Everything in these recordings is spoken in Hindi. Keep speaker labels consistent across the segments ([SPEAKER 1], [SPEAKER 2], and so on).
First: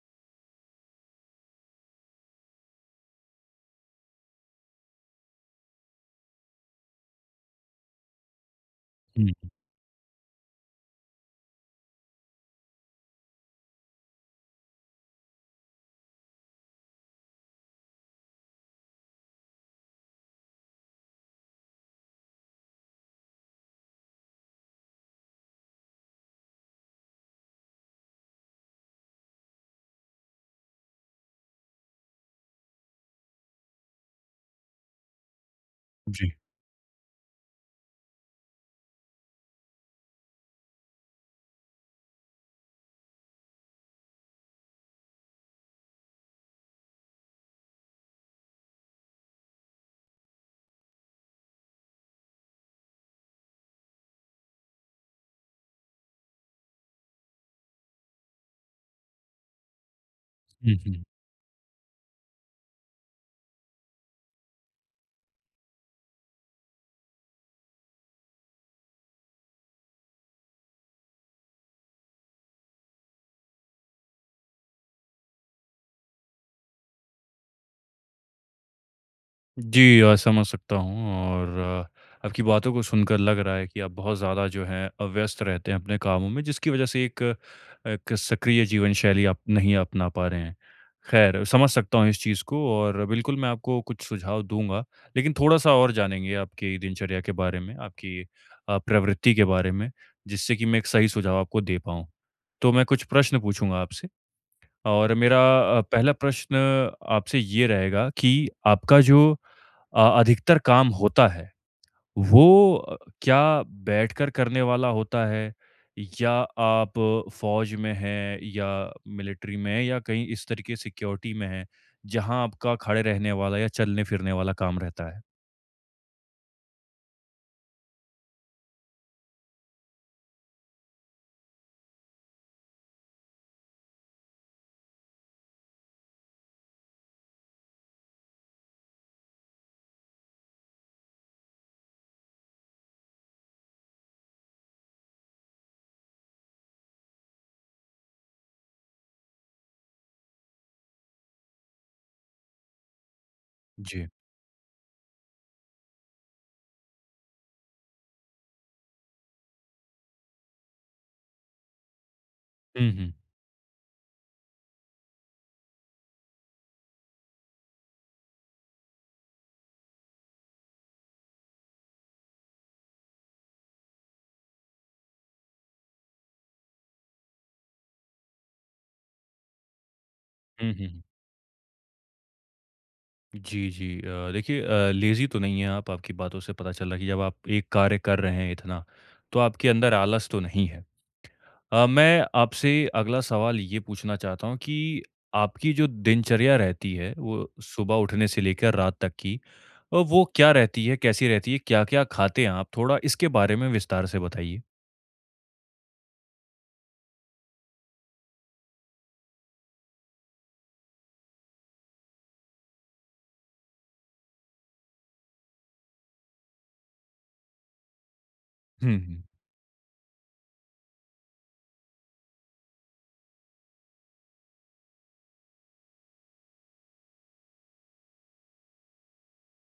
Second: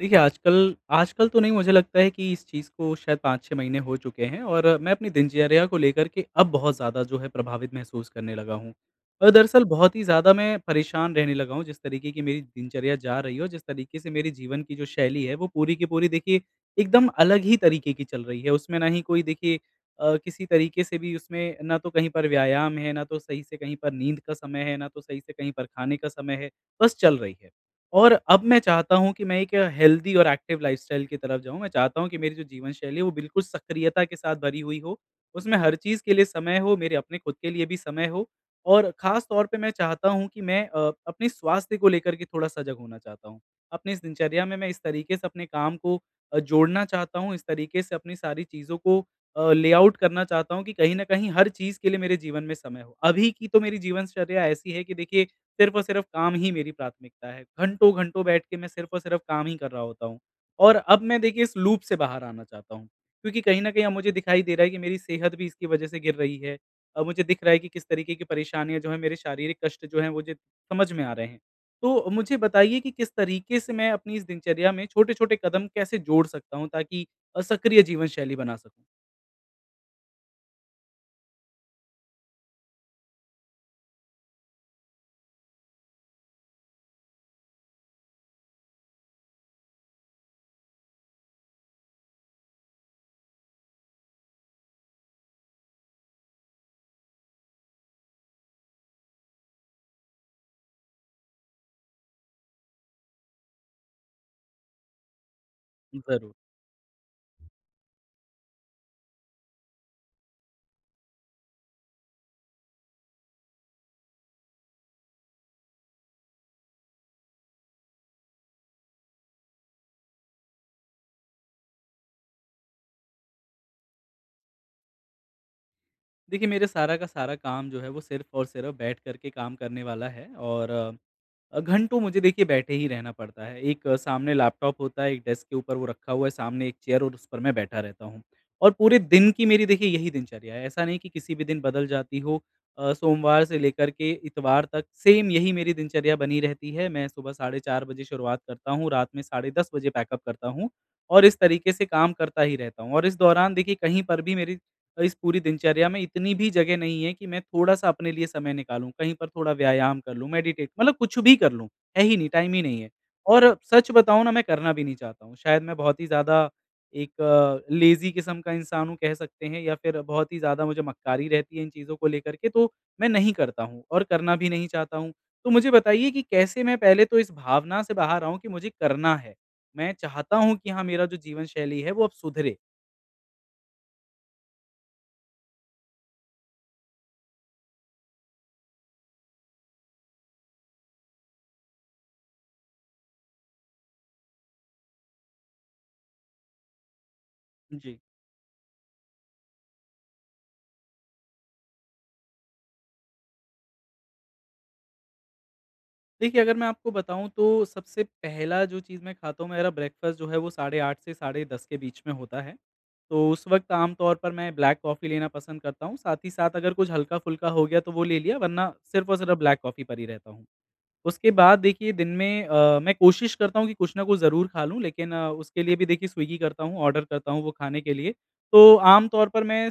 [SPEAKER 1] देखिए, आजकल आजकल तो नहीं मुझे लगता है कि इस चीज़ को शायद 5-6 महीने हो चुके हैं और मैं अपनी दिनचर्या को लेकर के अब बहुत ज़्यादा जो है प्रभावित महसूस करने लगा हूँ। और
[SPEAKER 2] हुँ,
[SPEAKER 1] दरअसल बहुत ही ज़्यादा मैं परेशान रहने लगा हूँ, जिस तरीके की मेरी दिनचर्या जा रही है और जिस तरीके से मेरे जीवन की जो शैली है वो पूरी की पूरी, देखिए, एकदम अलग ही तरीके की चल रही है। उसमें ना ही कोई, देखिए, किसी तरीके से भी उसमें ना तो कहीं पर व्यायाम है, ना तो सही से कहीं पर नींद का समय है, ना तो सही से कहीं पर खाने का समय है, बस चल रही है। और अब मैं चाहता हूँ कि मैं एक हेल्दी और एक्टिव लाइफ़स्टाइल की तरफ जाऊँ। मैं चाहता हूँ कि मेरी जो जीवन शैली है, वो बिल्कुल सक्रियता के साथ भरी हुई हो। उसमें हर चीज़ के लिए
[SPEAKER 2] जी।
[SPEAKER 1] समय हो, मेरे अपने खुद के लिए भी समय हो और ख़ास तौर पे मैं चाहता हूँ कि मैं अपने स्वास्थ्य को लेकर के थोड़ा सजग होना चाहता हूँ। अपनी इस दिनचर्या में मैं इस तरीके से अपने काम को जोड़ना चाहता हूँ, इस तरीके से अपनी सारी चीज़ों को लेआउट करना चाहता हूँ कि कहीं न कहीं हर चीज़ के लिए मेरे जीवन में समय हो। अभी की तो मेरी जीवनचर्या ऐसी है कि, देखिए, सिर्फ़ और सिर्फ़ काम ही मेरी प्राथमिकता है। घंटों-घंटों बैठ के मैं सिर्फ़ और सिर्फ़ काम ही कर रहा होता हूँ। और
[SPEAKER 2] हुँ,
[SPEAKER 1] अब
[SPEAKER 2] हुँ।
[SPEAKER 1] मैं, देखिए, इस लूप से बाहर आना चाहता हूँ, क्योंकि कहीं न कहीं अब मुझे दिखाई दे रहा है कि मेरी सेहत भी इसकी वजह से गिर रही है। अब मुझे दिख रहा है कि किस तरीके की परेशानियाँ जो हैं, मेरे शारीरिक कष्ट जो हैं, मुझे समझ में आ रहे हैं। तो मुझे बताइए कि किस तरीके से मैं अपनी इस दिनचर्या में छोटे-छोटे कदम कैसे जोड़ सकता हूँ ताकि सक्रिय जीवन शैली बना सकूँ?
[SPEAKER 2] जी, समझ सकता हूँ और आपकी बातों को सुनकर लग रहा है कि आप बहुत ज़्यादा जो है व्यस्त रहते हैं अपने कामों में जिसकी वज़ह से एक एक सक्रिय जीवन शैली आप नहीं अपना पा रहे हैं। ख़ैर समझ सकता हूँ इस चीज़ को और बिल्कुल मैं आपको कुछ सुझाव दूँगा, लेकिन थोड़ा-सा और जानेंगे आपकी दिनचर्या के बारे में, आपकी प्रवृत्ति के बारे में जिससे कि मैं एक सही सुझाव आपको दे पाऊँ। तो मैं कुछ प्रश्न पूछूँगा आपसे और मेरा पहला
[SPEAKER 1] ज़रूर।
[SPEAKER 2] प्रश्न आपसे ये रहेगा कि आपका जो अधिकतर काम होता है, वो क्या बैठकर करने वाला होता है? या आप फ़ौज में हैं या मिलिट्री में हैं या कहीं इस तरीके सिक्योरिटी में हैं, जहाँ आपका खड़े रहने वाला या चलने-फिरने वाला काम रहता है?
[SPEAKER 1] देखिए, मेरा सारा का सारा काम जो है वो सिर्फ़ और सिर्फ़ बैठ कर के काम करने वाला है और घंटों मुझे, देखिए, बैठे ही रहना पड़ता है। एक सामने लैपटॉप होता है, एक डेस्क के ऊपर वो रखा हुआ है, सामने एक चेयर और उस पर मैं बैठा रहता हूँ। और पूरे दिन की मेरी, देखिए, यही दिनचर्या है, ऐसा नहीं कि किसी भी दिन बदल जाती हो। सोमवार से लेकर के इतवार तक सेम यही मेरी दिनचर्या बनी रहती है। मैं सुबह साढ़े 4 बजे शुरुआत करता हूँ, रात में साढ़े 10 बजे पैकअप करता हूँ और इस तरीके से काम करता ही रहता हूँ। और इस दौरान, देखिए, कहीं
[SPEAKER 2] जी।
[SPEAKER 1] पर भी मेरी इस पूरी दिनचर्या में इतनी भी जगह नहीं है कि मैं थोड़ा-सा अपने लिए समय निकालूँ, कहीं पर थोड़ा व्यायाम कर लूँ, मेडिटेट मतलब कुछ भी कर लूँ, है ही नहीं, टाइम ही नहीं है।
[SPEAKER 2] हुँ, हुँ।
[SPEAKER 1] और सच बताऊँ ना, मैं करना भी नहीं चाहता हूँ, शायद मैं बहुत ही ज़्यादा एक लेज़ी किस्म का इंसान हूँ कह सकते हैं या फिर बहुत ही ज़्यादा मुझे मक्कारी रहती है इन चीज़ों को लेकर के, तो मैं नहीं करता हूँ और करना भी नहीं चाहता हूँ। तो मुझे बताइए कि कैसे मैं पहले तो इस भावना से बाहर आऊँ कि मुझे करना है? मैं चाहता हूँ कि
[SPEAKER 2] हुँ,
[SPEAKER 1] हाँ,
[SPEAKER 2] हुँ, हुँ।
[SPEAKER 1] मेरा जो जीवन शैली है वो अब सुधरे।
[SPEAKER 2] जी, जी। देखिए लेज़ी तो नहीं हैं आप, आपकी बातों से पता चल रहा है कि जब आप एक कार्य कर रहे हैं इतना, तो आपके अंदर आलस तो नहीं है। मैं आपसे अगला सवाल ये पूछना चाहता हूँ कि आपकी जो दिनचर्या रहती है, वो सुबह
[SPEAKER 1] जी।
[SPEAKER 2] उठने से लेकर रात तक की वो क्या रहती है? कैसी रहती है? क्या-क्या खाते हैं आप? थोड़ा इसके बारे में विस्तार से बताइए।
[SPEAKER 1] देखिए, अगर मैं आपको बताऊँ तो सबसे पहला जो चीज़ मैं खाता हूँ, मेरा ब्रेकफ़ास्ट जो है वो साढ़े 8 से साढ़े 10 के बीच में होता है। तो उस वक़्त आम तौर पर मैं ब्लैक कॉफ़ी लेना पसंद करता हूँ, साथ ही साथ अगर कुछ हल्का-फुल्का हो गया तो वो ले लिया वरना
[SPEAKER 2] हुँ,
[SPEAKER 1] सिर्फ़ और
[SPEAKER 2] हुँ।
[SPEAKER 1] सिर्फ़ ब्लैक कॉफ़ी पर ही रहता हूँ। उसके बाद, देखिए, दिन में मैं कोशिश करता हूँ कि कुछ ना कुछ ज़रूर खा लूँ, लेकिन उसके लिए भी, देखिए, स्विगी करता हूँ, ऑर्डर करता हूँ वो खाने के लिए। तो आम तौर पर मैं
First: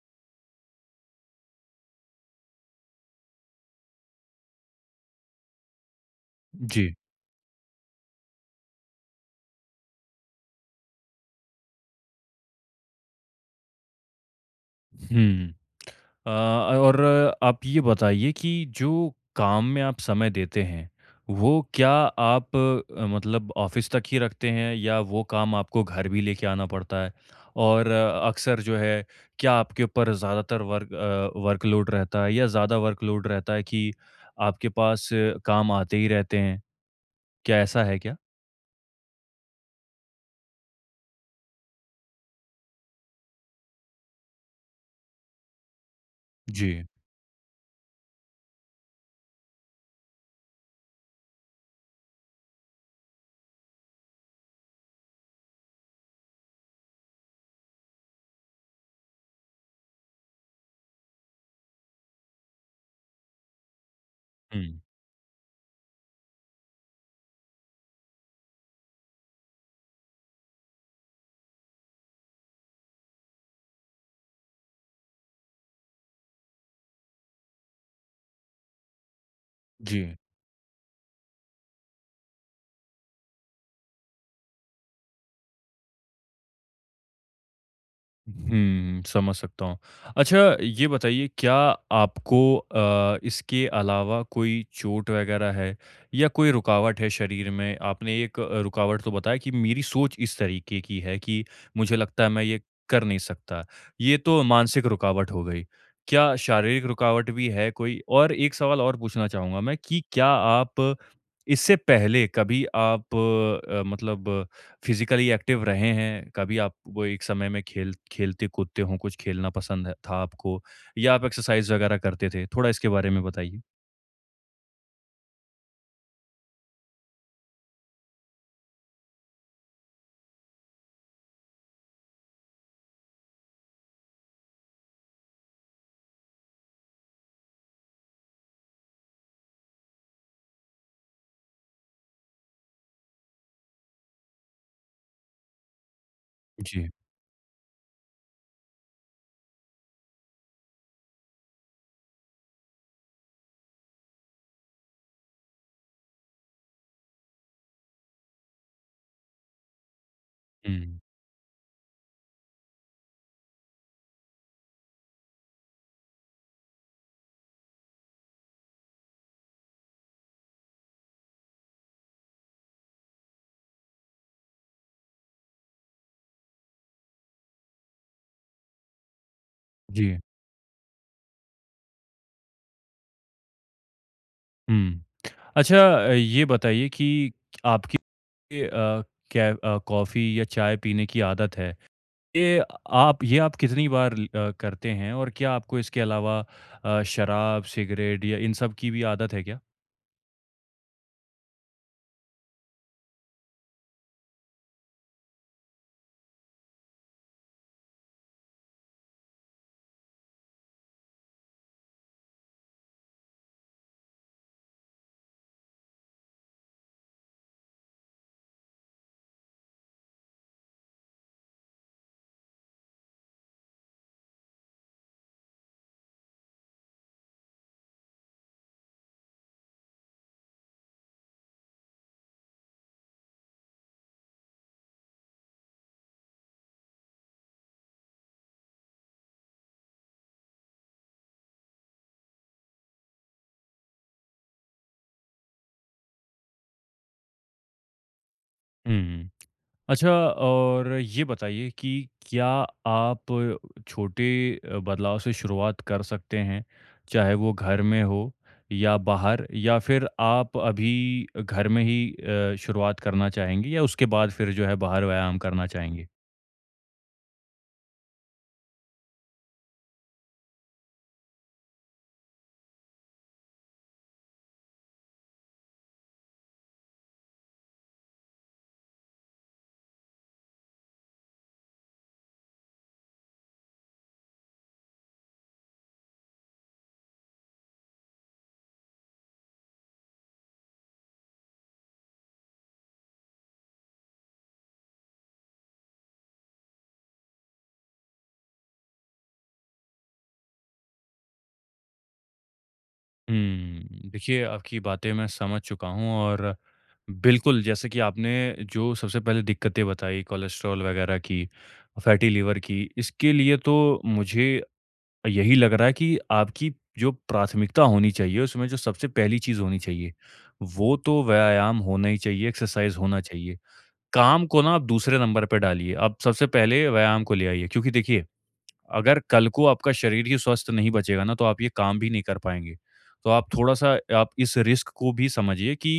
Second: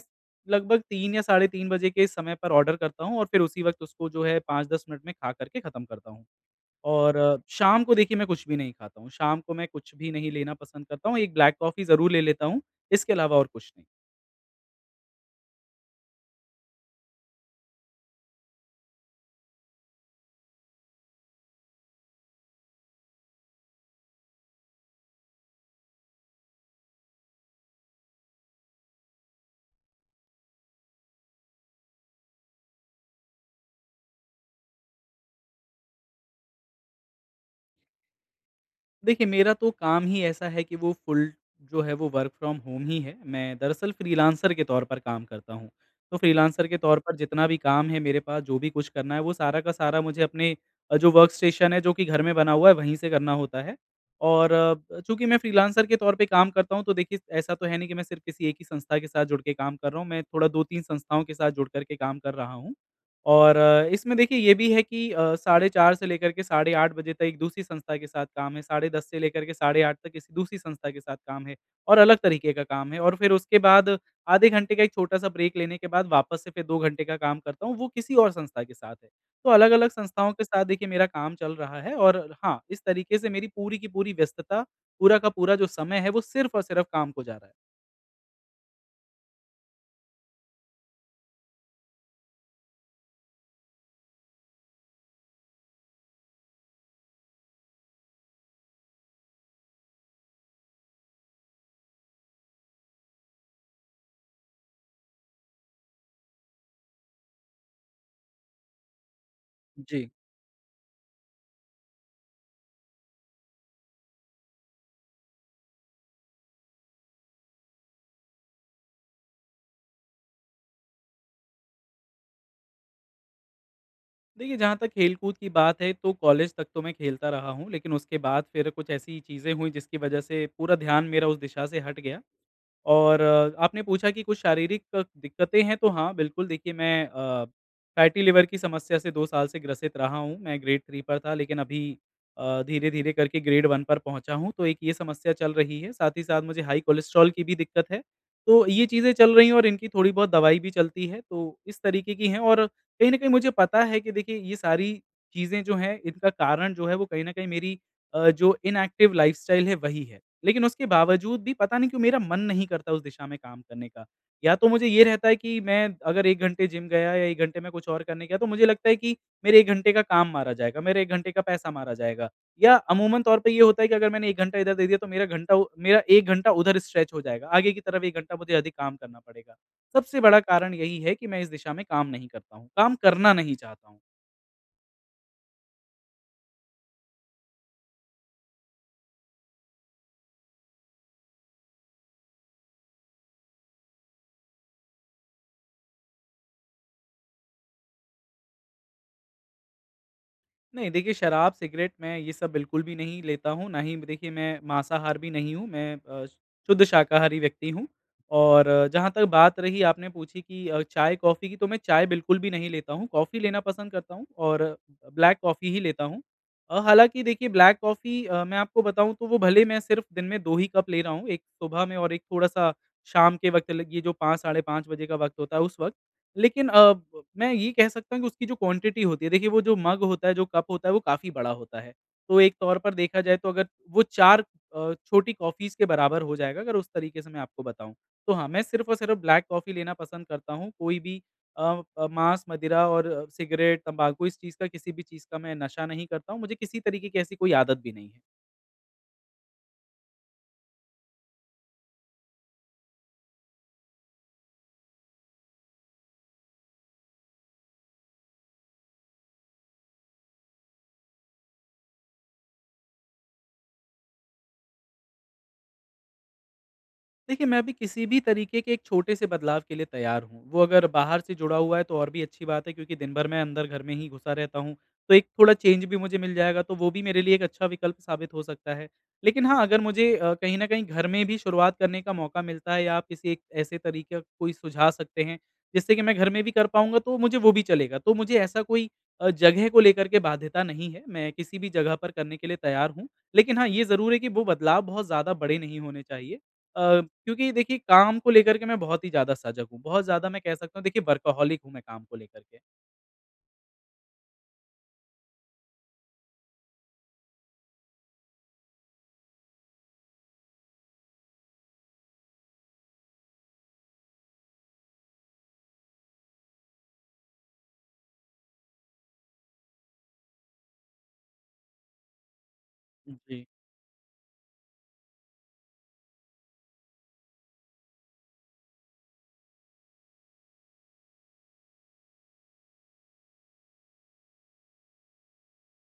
[SPEAKER 1] लगभग 3 या साढ़े 3 बजे के समय पर ऑर्डर करता हूँ और फिर उसी वक़्त उसको जो है 5-10 मिनट में खा कर के ख़त्म करता हूँ।
[SPEAKER 2] जी।
[SPEAKER 1] और शाम को, देखिए, मैं कुछ भी नहीं खाता हूँ। शाम को मैं कुछ भी नहीं लेना पसंद करता हूँ, एक ब्लैक कॉफ़ी ज़रूर ले लेता हूँ, इसके अलावा और कुछ नहीं।
[SPEAKER 2] हुँ। और आप ये बताइए कि जो काम में आप समय देते हैं, वो क्या आप मतलब ऑफ़िस तक ही रखते हैं या वो काम आपको घर भी लेके आना पड़ता है? और अक्सर जो है, क्या आपके ऊपर ज़्यादातर वर्कलोड रहता है या ज़्यादा वर्कलोड रहता है कि आपके पास काम आते ही रहते हैं? क्या ऐसा है क्या?
[SPEAKER 1] देखिए, मेरा तो काम ही ऐसा है कि वो फुल जो है वो वर्क फ्रॉम होम ही है। मैं दरअसल फ्रीलांसर के तौर पर काम करता हूँ। तो फ्रीलांसर
[SPEAKER 2] जी।
[SPEAKER 1] के तौर पर जितना भी काम है मेरे पास, जो भी कुछ करना है, वो सारा का सारा मुझे अपने जो वर्कस्टेशन है, जो कि घर में बना हुआ है, वहीं से करना होता है। और चूँकि मैं फ्रीलांसर के तौर पे काम करता हूँ, तो, देखिए, ऐसा तो है नहीं कि मैं सिर्फ़ किसी एक ही संस्था के साथ जुड़ के काम कर रहा हूँ। मैं थोड़ा 2-3 संस्थाओं के साथ जुड़ कर के काम कर रहा हूँ। और इसमें, देखिए, ये भी है
[SPEAKER 2] हुँ।
[SPEAKER 1] कि साढ़े 4 से लेकर के साढ़े 8 बजे तक एक दूसरी संस्था के साथ काम है, साढ़े 10 से लेकर के साढ़े 8 तक किसी दूसरी संस्था के साथ काम है और अलग तरीके का काम है और फिर उसके बाद आधे घंटे का एक छोटा-सा ब्रेक लेने के बाद वापस से फिर 2 घंटे का काम करता हूँ, वो किसी और संस्था के साथ है। तो अलग-अलग
[SPEAKER 2] जी।
[SPEAKER 1] संस्थाओं के साथ, देखिए, मेरा काम चल रहा है और हाँ, इस तरीके से मेरी पूरी की पूरी व्यस्तता, पूरा का पूरा जो समय है, वो सिर्फ़ और सिर्फ़ काम को जा रहा है।
[SPEAKER 2] हुँ, समझ सकता हूँ। अच्छा ये बताइए क्या आपको इसके अलावा कोई चोट वग़ैरह है या कोई रुकावट है शरीर में? आपने एक रुकावट तो बताया कि मेरी सोच इस तरीके की है कि मुझे लगता है मैं ये कर नहीं सकता। ये तो मानसिक रुकावट हो गई। क्या शारीरिक रुकावट भी है कोई? और एक सवाल और पूछना चाहूँगा मैं कि
[SPEAKER 1] जी।
[SPEAKER 2] क्या आप इससे पहले कभी मतलब फिजिकली एक्टिव रहे हैं, कभी आप वो एक समय में खेल खेलते-कूदते हों, कुछ खेलना पसंद है था आपको या आप एक्सरसाइज़ वगैरह करते थे? थोड़ा इसके बारे में बताइए।
[SPEAKER 1] देखिए, जहाँ तक खेल-कूद की बात है तो कॉलेज तक तो मैं खेलता रहा हूँ, लेकिन उसके बाद फिर कुछ ऐसी चीज़ें हुईं जिसकी वजह से पूरा ध्यान मेरा उस दिशा से हट गया। और आपने पूछा कि कुछ शारीरिक दिक्कतें हैं, तो हाँ, बिल्कुल, देखिए, मैं फैटी लिवर की समस्या से 2 साल से ग्रसित रहा हूँ। मैं ग्रेड 3 पर था, लेकिन अभी धीरे-धीरे करके ग्रेड 1 पर पहुँचा हूँ, तो एक ये समस्या चल रही है। साथ ही साथ मुझे हाई
[SPEAKER 2] जी।
[SPEAKER 1] कोलेस्ट्रॉल की भी दिक्कत है। तो ये चीज़ें चल रही हैं और इनकी थोड़ी बहुत दवाई भी चलती है, तो इस तरीके की हैं और कहीं न कहीं मुझे पता है कि, देखिए, ये सारी चीज़ें जो हैं, इनका कारण जो है वो कहीं न कहीं मेरी जो इनएक्टिव लाइफ़स्टाइल है, वही है। लेकिन उसके
[SPEAKER 2] हुँ।
[SPEAKER 1] बावजूद भी पता नहीं क्यों मेरा मन नहीं करता उस दिशा में काम करने का। या तो मुझे ये रहता है कि मैं अगर 1 घंटे जिम गया या 1 घंटे मैं कुछ और करने गया तो मुझे लगता है कि मेरे 1 घंटे का काम मारा जाएगा, मेरे 1 घंटे का पैसा मारा जाएगा। या अमूमन तौर पे ये होता है कि अगर मैंने 1 घंटा इधर दे दिया तो मेरा 1 घंटा उधर स्ट्रेच हो जाएगा। आगे की तरफ 1 घंटा मुझे अधिक काम करना पड़ेगा।
[SPEAKER 2] जी।
[SPEAKER 1] सबसे बड़ा कारण यही है कि मैं इस दिशा में काम नहीं करता हूँ, काम करना नहीं चाहता हूँ।
[SPEAKER 2] हुँ। अच्छा ये बताइए कि आपकी अ, क्या कॉफ़ी या चाय पीने की आदत है, ये ये आप कितनी बार करते हैं और क्या आपको इसके अलावा शराब, सिगरेट या इन सब की भी आदत है क्या?
[SPEAKER 1] नहीं, देखिए, शराब, सिगरेट मैं ये सब बिल्कुल भी नहीं लेता हूँ, ना ही, देखिए, मैं मांसाहार भी नहीं हूँ, मैं शुद्ध शाकाहारी व्यक्ति हूँ। और जहाँ तक बात रही आपने पूछी कि चाय, कॉफ़ी की, तो मैं चाय बिल्कुल भी नहीं लेता हूँ, कॉफ़ी लेना पसंद करता हूँ और ब्लैक कॉफ़ी ही लेता हूँ। हालाँकि, देखिए, ब्लैक कॉफ़ी, मैं आपको बताऊँ तो वो भले मैं सिर्फ़ दिन में 2 ही कप ले रहा हूँ, एक सुबह में और एक थोड़ा-सा शाम के वक़्त ल ये जो 5 साढ़े 5 बजे का वक़्त होता है उस वक़्त। लेकिन ब मैं ये कह सकता हूँ कि उसकी जो क्वांटिटी होती है, देखिए, वो जो मग होता है, जो कप होता है, वो काफ़ी बड़ा होता है। तो एक तौर पर देखा जाए तो अगर वो 4 छोटी कॉफ़ीज़ के बराबर हो जाएगा, अगर उस तरीके से मैं आपको बताऊँ। तो हाँ, मैं सिर्फ़ और सिर्फ़ ब्लैक कॉफ़ी लेना पसंद करता हूँ। कोई भी अ माँस, मदिरा और सिगरेट, तम्बाकू इस चीज़ का, किसी भी चीज़ का मैं नशा नहीं करता हूँ। मुझे किसी तरीके की ऐसी कोई आदत भी नहीं है।
[SPEAKER 2] हुँ। अच्छा और ये बताइए कि क्या आप छोटे बदलाव से शुरुआत कर सकते हैं? चाहे वो घर में हो या बाहर या फिर आप अभी घर में ही शुरुआत करना चाहेंगे या उसके बाद फिर जो है बाहर व्यायाम करना चाहेंगे?
[SPEAKER 1] देखिए, मैं अभी किसी भी तरीके के एक छोटे से बदलाव के लिए तैयार हूँ। वो अगर बाहर से जुड़ा हुआ है तो और भी अच्छी बात है क्योंकि दिन भर मैं अंदर घर में ही घुसा रहता हूँ। तो एक थोड़ा चेंज भी मुझे मिल जाएगा तो वो भी मेरे लिए एक अच्छा विकल्प साबित हो सकता है। लेकिन हाँ, अगर मुझे कहीं न कहीं घर में भी शुरुआत करने का मौका मिलता है या आप किसी एक ऐसे तरीके का कोई सुझा सकते हैं, जिससे कि मैं घर में भी कर पाऊँगा तो मुझे वो भी चलेगा। तो मुझे ऐसा कोई जगह को लेकर के बाध्यता नहीं है। मैं किसी भी जगह पर करने के लिए तैयार हूँ। लेकिन हाँ, ये ज़रूर है कि वो बदलाव बहुत ज़्यादा बड़े नहीं होने चाहिए। क्योंकि, देखिए, काम को लेकर के मैं बहुत ही ज़्यादा सजग हूँ, बहुत ज़्यादा मैं कह सकता हूँ, देखिए, वर्कहॉलिक हूँ मैं काम को लेकर के।
[SPEAKER 2] हुँ, देखिए आपकी बातें मैं समझ चुका हूँ और बिल्कुल, जैसे कि आपने जो सबसे पहले दिक्कतें बताई कोलेस्ट्रॉल वगैरह की, फैटी लिवर की, इसके लिए तो मुझे यही लग रहा है कि आपकी जो प्राथमिकता होनी चाहिए, उसमें जो सबसे पहली चीज़ होनी चाहिए, वो तो व्यायाम होना ही चाहिए, एक्सरसाइज़ होना
[SPEAKER 1] जी,
[SPEAKER 2] चाहिए। काम को ना आप दूसरे नंबर पे डालिए, आप सबसे पहले व्यायाम को ले आइए क्योंकि देखिए अगर कल को आपका शरीर ही स्वस्थ नहीं बचेगा ना, तो आप ये काम भी नहीं कर पाएँगे। तो आप थोड़ा-सा आप इस रिस्क को भी समझिए कि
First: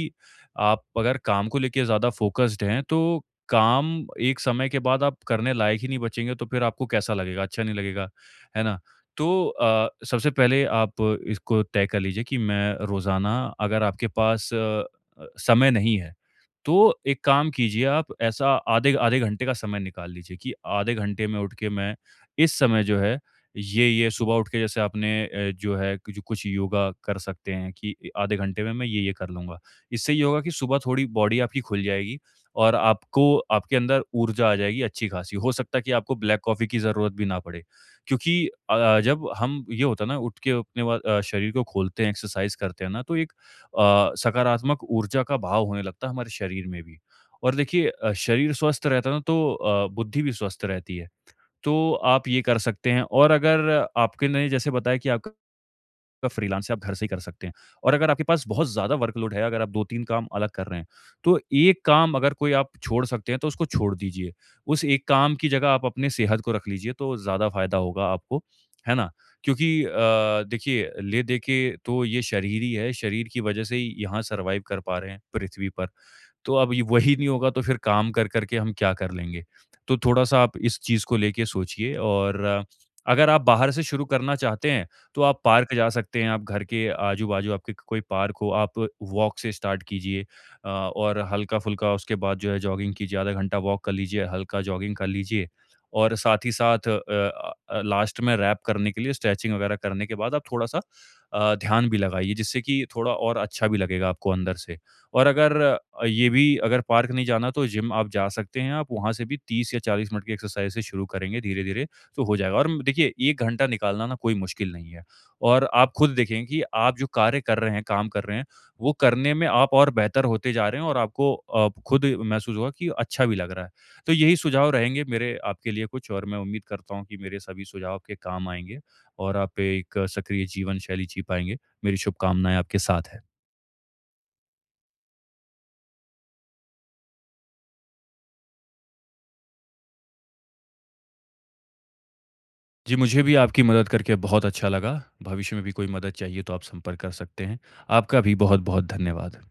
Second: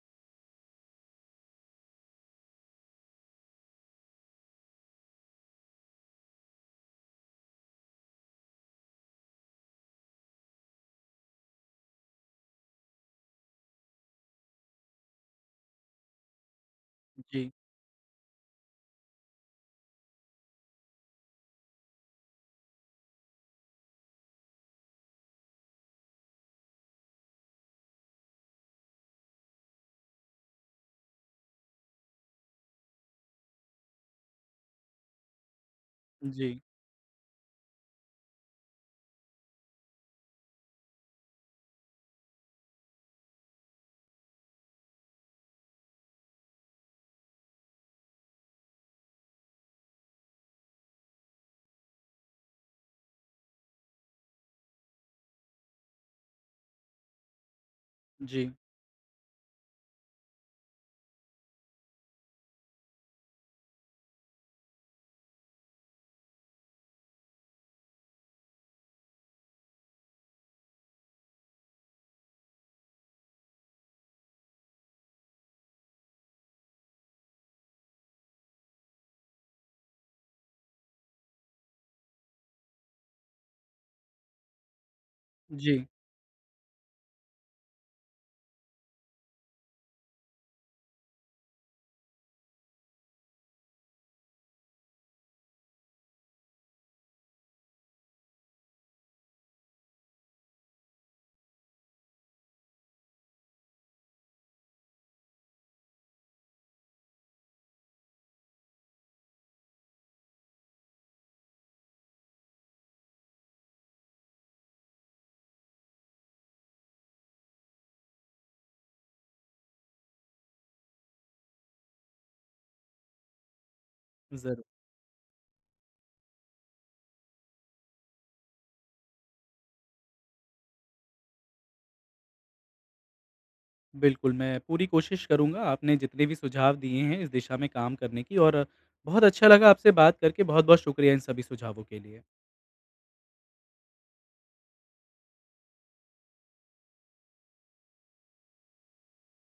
[SPEAKER 2] आप अगर काम को लेके ज़्यादा फ़ोकस्ड हैं, तो काम एक समय के बाद आप करने लायक ही नहीं बचेंगे, तो फिर आपको कैसा लगेगा? अच्छा नहीं लगेगा, है ना? तो सबसे पहले आप इसको तय कर लीजिए कि मैं रोज़ाना अगर आपके पास समय नहीं है, तो एक काम
[SPEAKER 1] जी,
[SPEAKER 2] कीजिए आप ऐसा आधे आधे घंटे का समय निकाल लीजिए कि आधे घंटे में उठ के मैं इस समय जो है ये सुबह उठ के जैसे आपने जो है कुछ कुछ योगा कर सकते हैं कि आधे घंटे में मैं ये कर लूँगा। इससे ये होगा कि सुबह थोड़ी बॉडी आपकी खुल जाएगी और आपको आपके अंदर ऊर्जा आ जाएगी अच्छी-खासी। हो सकता है कि आपको ब्लैक
[SPEAKER 1] जी,
[SPEAKER 2] कॉफ़ी की ज़रूरत भी ना पड़े क्योंकि जब हम ये होता है ना उठ के अपने शरीर को खोलते हैं, एक्सरसाइज़ करते हैं ना तो एक सकारात्मक ऊर्जा का भाव होने लगता है हमारे शरीर में भी। और देखिए शरीर स्वस्थ रहता है ना तो बुद्धि भी स्वस्थ रहती है। तो आप ये कर सकते हैं और अगर आपके ने जैसे बताया कि आपका फ्रीलांस है, आप घर से ही कर सकते हैं और अगर आपके पास
[SPEAKER 1] जी,
[SPEAKER 2] बहुत ज़्यादा वर्कलोड है, अगर आप 2-3 काम अलग कर रहे हैं, तो एक काम अगर कोई आप छोड़ सकते हैं, तो उसको छोड़ दीजिए। उस एक काम की जगह आप अपने सेहत को रख लीजिए, तो ज़्यादा फ़ायदा होगा आपको, है ना? क्योंकि देखिए, ले-दे के तो ये शरीर ही है, शरीर की वजह से ही यहाँ सर्वाइव कर पा रहे हैं पृथ्वी पर। तो अब ये वही नहीं होगा तो फिर काम कर कर के हम क्या कर लेंगे? तो थोड़ा-सा आप इस चीज़ को लेके सोचिए और अगर आप बाहर से शुरू करना चाहते हैं, तो आप पार्क
[SPEAKER 1] जी,
[SPEAKER 2] जा सकते हैं, आप घर के आजू-बाजू आपके कोई पार्क हो, आप वॉक से स्टार्ट कीजिए और हल्का-फुल्का उसके बाद जो है जॉगिंग कीजिए, आधा घंटा वॉक कर लीजिए, हल्का जॉगिंग कर लीजिए और साथ ही साथ लास्ट में रैप करने के लिए स्ट्रेचिंग वगैरह करने के बाद आप थोड़ा-सा ध्यान भी लगाइए जिससे कि थोड़ा और अच्छा भी लगेगा आपको अंदर से। और अगर ये भी अगर पार्क नहीं जाना तो जिम आप जा सकते हैं, आप वहाँ से भी 30 या 40 मिनट की एक्सरसाइज़ से शुरू करेंगे धीरे-धीरे तो हो जाएगा और म देखिए 1 घंटा निकालना ना कोई मुश्किल नहीं है और आप खुद देखें कि आप जो कार्य कर रहे हैं, काम कर रहे हैं, वो करने में आप और बेहतर होते जा रहे हैं और आपको खुद महसूस होगा कि अच्छा भी लग रहा है। तो यही
[SPEAKER 1] ज़रूर।
[SPEAKER 2] सुझाव रहेंगे मेरे आपके लिए कुछ और मैं उम्मीद करता हूँ कि मेरे सभी सुझाव आपके काम आएँगे और आप एक सक्रिय जीवन शैली जी पाएँगे। मेरी शुभकामनाएँ आपके साथ है।
[SPEAKER 1] बिल्कुल, मैं पूरी कोशिश करूँगा आपने जितने भी सुझाव दिए हैं इस दिशा में काम करने की और बहुत अच्छा लगा आपसे बात करके, बहुत-बहुत शुक्रिया इन सभी सुझावों के लिए।
[SPEAKER 2] जी, मुझे भी आपकी मदद करके बहुत अच्छा लगा। भविष्य में भी कोई मदद चाहिए तो आप संपर्क कर सकते हैं। आपका भी बहुत-बहुत धन्यवाद।